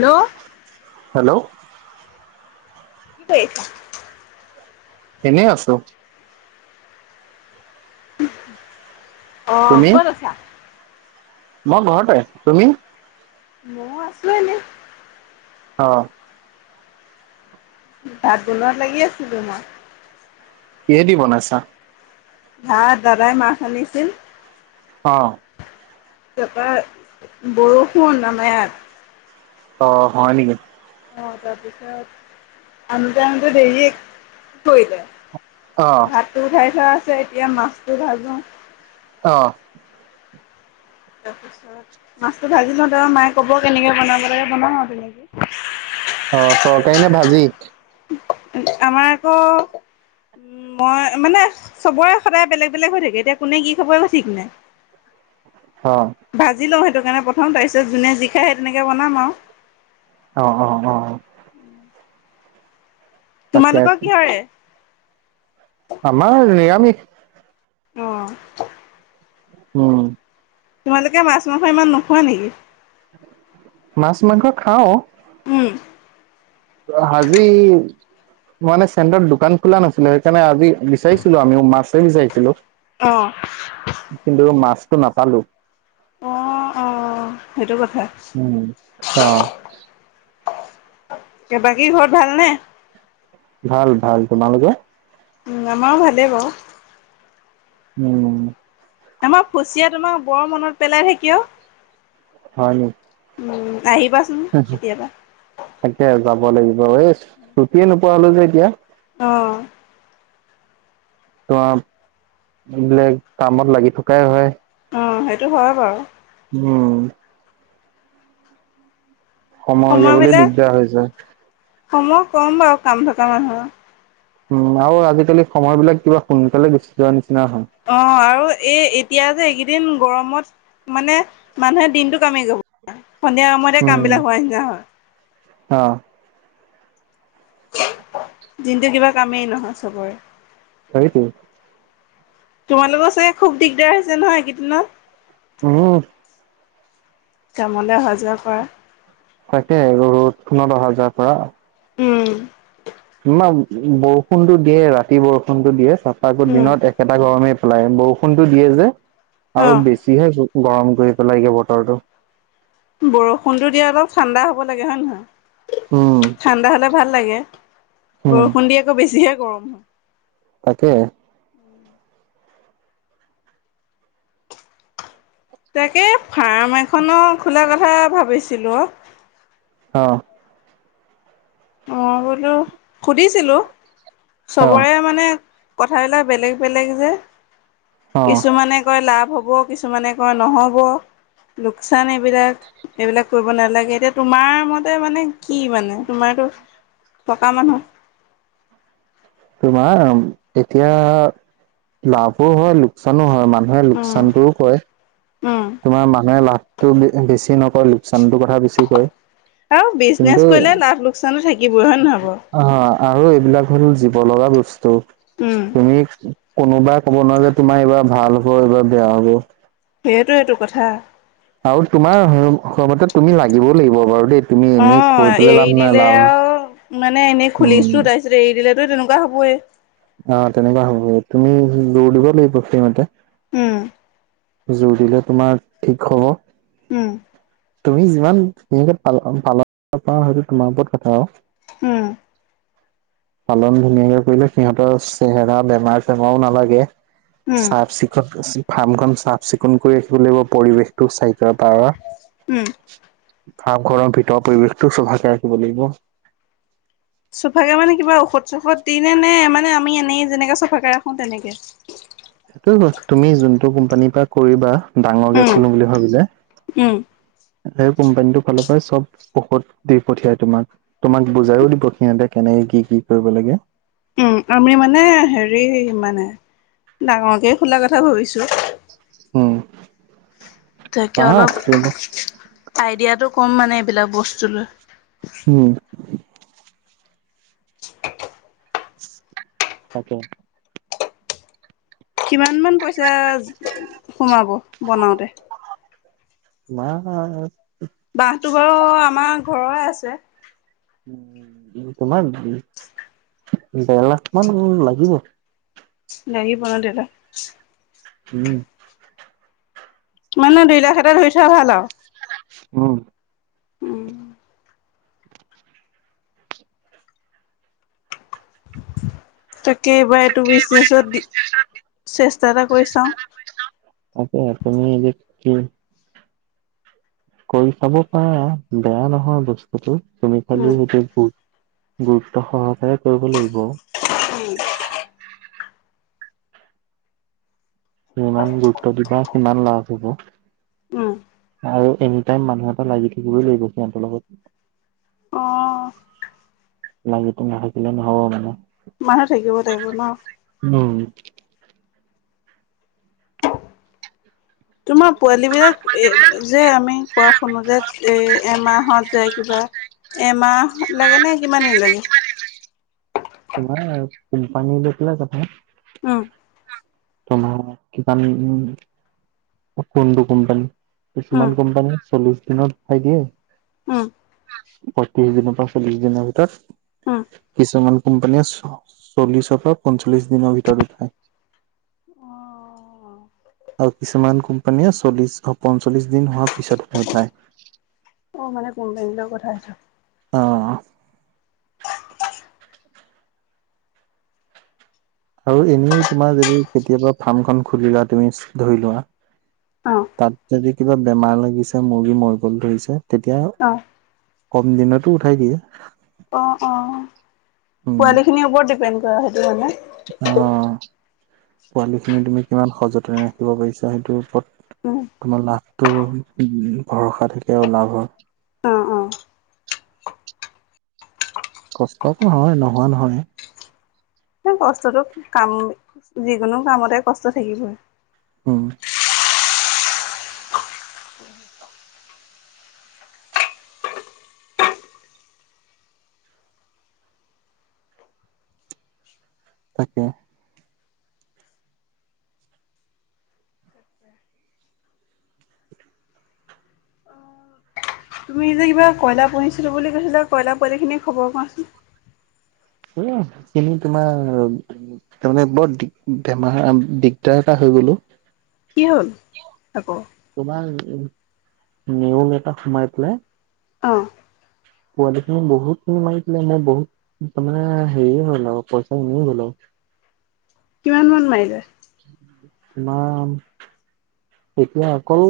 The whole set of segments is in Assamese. হেল্ল' হেল্ল' কি কৰি আছা? এনেই আছো। অ' তুমি ক'ত আছা। মই ঘৰতে তুমি। মই আছো এনে। অ' ভাত বনোৱাত লাগি আছিলো মই। কিহেদি বনাইছা। ভাত দাদাই মাছ আনিছিল। অ' তাৰপা বৰষুণ আম ইয়াত। অ' হয় নেকি? অ' তাৰপিছত আনোতে আনোতে দেৰিয়েই কৰিলে। অ ভাতটো উঠাই থোৱা আছে এতিয়া, মাছটো ভাজো। অ' তাৰপিছত মাছটো ভাজি লওঁ তেওঁ মায়ে ক'ব কেনেকে বনাব লাগে বনাও আৰু তেুনেকি। অ' তৰকাৰী নে ভাজি। আমাৰ আকৌ উম, মই মানে চবৰে সদায় বেলেগ- বেলেগ হৈ থাকে এতিয়া কোনে কি খাব ঠিকনাই। অ [inaudible] ভাজি লওঁ সেইটো কাৰণে প্ৰথম তাৰপিছত যোনে যি খায় সে তেনেকে বনাম আৰু। অ' অ' অ' অ'। তোমালোকৰ কি হয়? মিট আহ উম। তোমালোকে মাছ মাংস ইমান নোখোৱা নেকি? মাছ মাংস খাওঁ। উম। হাজিৰ মানে চেণ্টত দোকান খোলা নাছিলো, সেইকাৰণে আজি বিচাৰিছিলো আমি মাছে বিচাৰিছিলো। অ কিন্তু মাছটো নাপালো। অ অ সেইটো কথা উম, অ' বাকী ঘৰত ভালনে। ভাল ভাল তোমালোকে। উম আমাৰো ভালেই বাৰু। উম। আমাৰ ফুচিয়া তোমাক বৰ মনত পেলাই থাকি অ' হয় নেকি। উম, আহিবাচোন কেতিয়াবা। তাকে যাব লাগিব। এই ছুটিয়ে নোপোৱা হলোঁ যে এতিয়া। অ'। তোমাৰ এইবোলে কামত লাগি থকাই হয়। অ সেইটো হয় বাৰু। উম। সময় উলিয়াবলৈ সময়বিলাক দিগদাৰ হৈ যায়। সময় কম বাৰু কাম থকা মানুহৰ। উম আৰু আজিকালি সময় বিলাক কিবা সোনকালে গুছি যোৱা নিচি অ আৰু এই এতিয়া যে এই এদিন গৰমত মানে মানুহে দিনটো কামাই যাব। সন্ধিয়া সময়তে কাম উম বিলাক হোৱাই। [unintelligible] অ। দিনটো কিবা কামেই নহয় চবৰে। সেইটোৱে। তোমালোকৰ চাগে খুব দিগদাৰ হৈছে নহয় এই কেইদিনত। উম। কামলৈ অহা যোৱা কৰা। তাকে ৰ'দ খনত অহা যোৱা কৰা। উম। [unintelligible] বৰষুণতো দিয়ে ৰাতি বৰষুণতো দিয়ে তাৰপৰা আকৌ উম। দিনত একেটা গৰমেই। [unintelligible] বৰষুণটো দিয়ে যে আৰু অ', বেছিহে গৰম কৰি পেলাই গে বতৰটো। বৰষুণতো দিয়াই অলপ ঠাণ্ডা হ'ব লাগে হয় নে উম নহয়। ঠাণ্ডা হ'লে ভাল লাগে উম বৰষুণ দি আকৌ বেছিহে গৰম। তাকে। তাকে ফাৰ্ম এখনো খোলা কথা ভাবিছিলো। অ। অ বোলো সুধিছিলো অ চবৰে মানে। কথাবিলাক বেলেগ বেলেগ যে অ কিছুমানে কয় লাভ। হ'ব কিছুমানে কয় নহ'ব। লোকচান এইবিলাক, এইবিলাক কৰিব নালাগে এতিয়া তোমাৰ মতে মানে। কি মানে তোমাৰতো থকা মানুহ। তোমাৰ এতিয়া লাভো হয় লোকচানো হয় মা নুহে উম লোকচানটোও কৰে উম তোমাৰ মানুহে লাভ তো বেছি নকয় লোকচানটোৰ কথা বেছি কয়। আৰু কিন্তু বিজনেচ কৰিলে অ লাভ লোকচানো থাকিবই হয় নহয় বাৰু। আৰু এইবিলাক হ'ল জীৱ লগা বস্তু উম তুমি। কোনোবাই ক'ব নোৱাৰে যে তোমাৰ এইবাৰ ভাল হ'ব এইবাৰ বেয়া হ'ব। সেইটোৱেটো কথা। আৰু তোমাৰ সময়মতে তুমি লাগিবও লাগিব বাৰু দেই। তুমি অ এনেই কৈ পেলাই লাভ এৰি নাই দিলে লাভ আৰু মানে এনেই উম খুলিছোঁ তাৰপিছত এৰি দিলে। [unintelligible] তেনেকুৱা হ'বয়ে। অ তেনেকুৱা হ'ব তুমি জোৰ দিব লাগিব সেইমতে। উম। জোৰ দিলে তোমাৰ ঠিক হব। উম। তুমি যিমান প-পাল [unintelligible] সেইটো তোমাৰ ওপৰত কথা আৰু। [unintelligible] পালন ধুনীয়াকে কৰিলে সিহঁতৰ চেহেৰা বেমাৰ চেমাৰও নালাগে। উম চাফ চিকুণ ফাৰ্মখন চাফ চিকুণ কৰি ৰাখিব লাগিব পৰিৱেশটো। [unintelligible] উম। খাপ ঘৰৰ ভিতৰৰ পৰিৱেশটো চফাকে ৰাখিব লাগিব। চোফাকে মানে কিবা ঔষধ চফত দিনে নে মানে আমি এনেই যেনেকে চফাকে ৰাখো তেনেকে। সেইটোয়ে ক তুমি যোনটো কোম্পানীৰ পৰা কৰিবা। ডাঙৰকে উম খুলো বুলি ভাবিলে, উম স কোম্পানীটোৰ ফালৰ পৰাই চব, ঔষধ দি পঠিয়াই তোমাক, তোমাক বুজাইও দিব সিহঁতে কেনেকে কি কি কি কৰিব লাগে। উম আমি মানে হেৰি মানে, ডাঙৰকে খোলা কথা ভাবিছো। আহ। তাকে অলপ আইডিয়াটো কম মানে এইবিলাক বস্তু লৈ। উম। [unintelligible] অাকে। কিমান মান পইচা সোমাব, বনাওতে। [unintelligible] বহটো বাৰু আমাৰ ঘৰৰে আছে। উ তোমাৰ, ডহ লাখ মান লাগিব। [unintelligible] উম। মানে দুইলাখ এটাত ধৰি থোৱা ভাল আৰু। উম। উম, তাকে এইবাৰ এইটো বিজনেছত দি চেষ্টা এটা কৰি চাওঁ। তাকে তুমি যি কৰি চাব পাৰা বেয়া নহয় বস্তুটো, তুমি উম, খালি সৈতে ভুল গুৰুত্ব সহকাৰে কৰিব লাগিব। উম, ইমান গুৰুত্ব দিবা সিমান লাভ হব। উম, আৰু এনি টাইম মানুহ এটা লাগি থাকিবই লাগিব সিহঁতৰ লগত। অ', লাগিটো নাথাকিলে নহ'ব মানে। মানুহ থাকিব লাগিব ন? উম, তোমাক পোৱালিবিলাক এই যে, আমি কোৱা শুনো যে এই এমাহত যে কিবা এমাহ লাগে নে কিমান দিন লাগে? তোমাৰ কোম্পানী লৈ পেলাই যাব। উম। তোমাৰ কিমান কোনটো কোম্পানী? কিছুমান উম কোম্পানী চল্লিশ দিনত উঠাই দিয়ে। উম পঁয়ত্ৰিশ দিনৰ পৰা চল্লিশ দিনৰ ভিতৰত, উম কিছুমান কোম্পানীয়ে চল্লিছৰ পৰা পঞ্চল্লিছ দিনৰ ভিতৰত উঠায়। অ আৰু কিছুমান কোম্পানীয়ে চল্লিশ পঞ্চল্লিছ দিন হোৱাৰ পিছত উঠায়। অ', মানে কোম্পানীলৈ পঠাইছো। অ'। আৰু এনে তোমাৰ যদি কেতিয়াবা ফাৰ্ম খন খুলিলা তুমি ধৰি লোৱা সেইটো তাত যদি কিবা বেমাৰ লাগিছে মুৰ্গী মৰিব ধৰিছে। তেতিয়া, অ কম দিনতো উঠাই দিয়ে। অ' অ', উম পোৱালি খিনিৰ ওপৰত ডিপেণ্ড কৰা সেইটো কাৰণে। অ', পোৱালি খিনি তুমি কিমান সযতনে ৰাখিব পাৰিছা, সেইটোৰ ওপৰত উম তোমাৰ লাভটোও ভৰসা থাকে আৰু লাভৰ। অ' অ'। কষ্ট হয়, নোহোৱা নহয়। কষ্টটো, কাম যিকোনো কামতে কষ্ট থাকিবই। উম। তাকে। তুমি যে কিবা কয়লাৰ পুহিছিলো বুলি কৈছিলা, কয়লাৰ পোৱালিখিনি খবৰ কোৱাচোন? সেইখিনি তোমাৰ, তাৰমানে বৰ দিগ বেমাৰ দিগদাৰ এটা বোলো। কি হ'ল আকৌ? তোমাৰ নেউল এটা সোমাই পেলাই অ'। পোৱালিখিনি বহুতখিনি মাৰিপেলাই, মই বহুত তাৰমানে হেৰি হল আৰু পইচা এনেই গল আৰু। কিমান মান মাৰিলে? ইমান এতিয়া অকল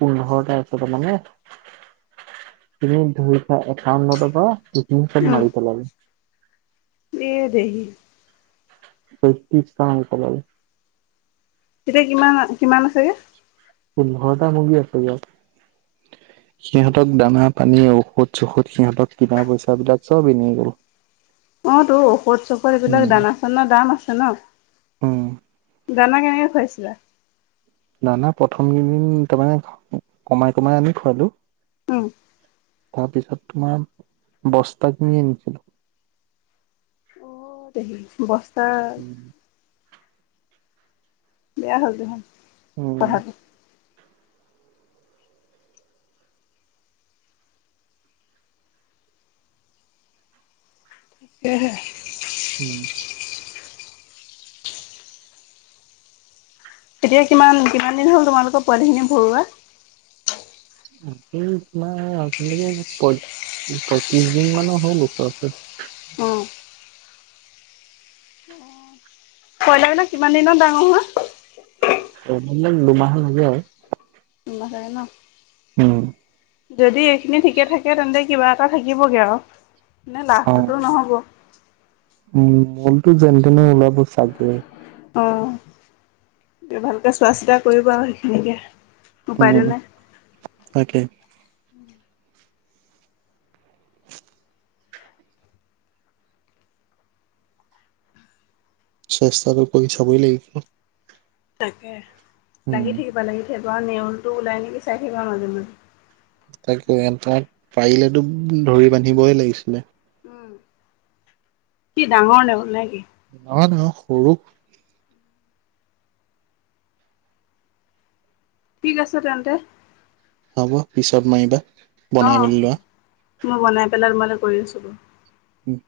পোন্ধৰটা আছে, তাৰ মানে [unintelligible] বা সেইখিনি চব মাৰি পেলালে। ইয়ে দেহি। ছয়ত্ৰিশটা মাৰি পেলালে। এতিয়া কিমান-কিমান আছেগে? পোন্ধৰটা মুৰ্গী আছে ইয়াত। [inaudible] সিহঁতক দানা পানী ঔষধ-চৌষধ, সিহঁতক কিনা পইচাবিলাক চব এনেই গল। অ', টো, ঔষধ-চষধ এইবিলাক দানা চানা দাম আছে নহ? অ',। দানা কেনেকে খুৱাইছিলা? দানা প্ৰথম কেইদিন তাৰমানে কমাই-কমাই আনি খোৱালো। উম। তাৰপিছত তোমাৰ, বস্তা কিনি আনিছিলো। অ', দেহি বস্তা বেয়া হল [unintelligible] উম, কথাটো। [unintelligible] উম। এতিয়া কিমান-কিমান দিন হ'ল তোমালোকৰ পোৱালিখিনি ভৰুৱা? তাকেই তোমাৰ প পয়ত্ৰিশ দিন মানৰ হ'ল। [unintelligible] অ কয়লাৰ বিলাক কিমান দিনত ডাঙৰ হয়? এমাহ বা দুমাহমান হব। দুমাহ চাগে নহ? উম। যদি এইখিনি ঠিকে থাকে, তেন্তে কিবা এটা থাকিবগে আৰু। নে অ', লাষ্টটোতো নহ'ব? উম, মলটো যেন তেনে ওলাব চাগে? এতিয়া ভালকে চোৱা-চিতা কৰিবা সেইখিনিকে। উপায়টো উম, তাকে নাই। চেষ্টাটো কৰি চাবই লাগিব। তাকে, লাগি উম, থাকিবা লাগি থাকি [unintelligible] নেউলটো ওলাই নেকি চাই থাকিবা মাজে মাজে। তাকে, তাক পাৰিলেতো ধৰি বান্ধিবই লাগিছিলে। উম, কি ডাঙৰ নেউল নে কি? নহয় নহয় সৰু। ঠিক আছে তেন্তে। হ'ব পিছত মাৰিবা বনাই অ', মেলি লোৱা। মই বনাই পেলাই মানে কৰি আছোঁ। উম।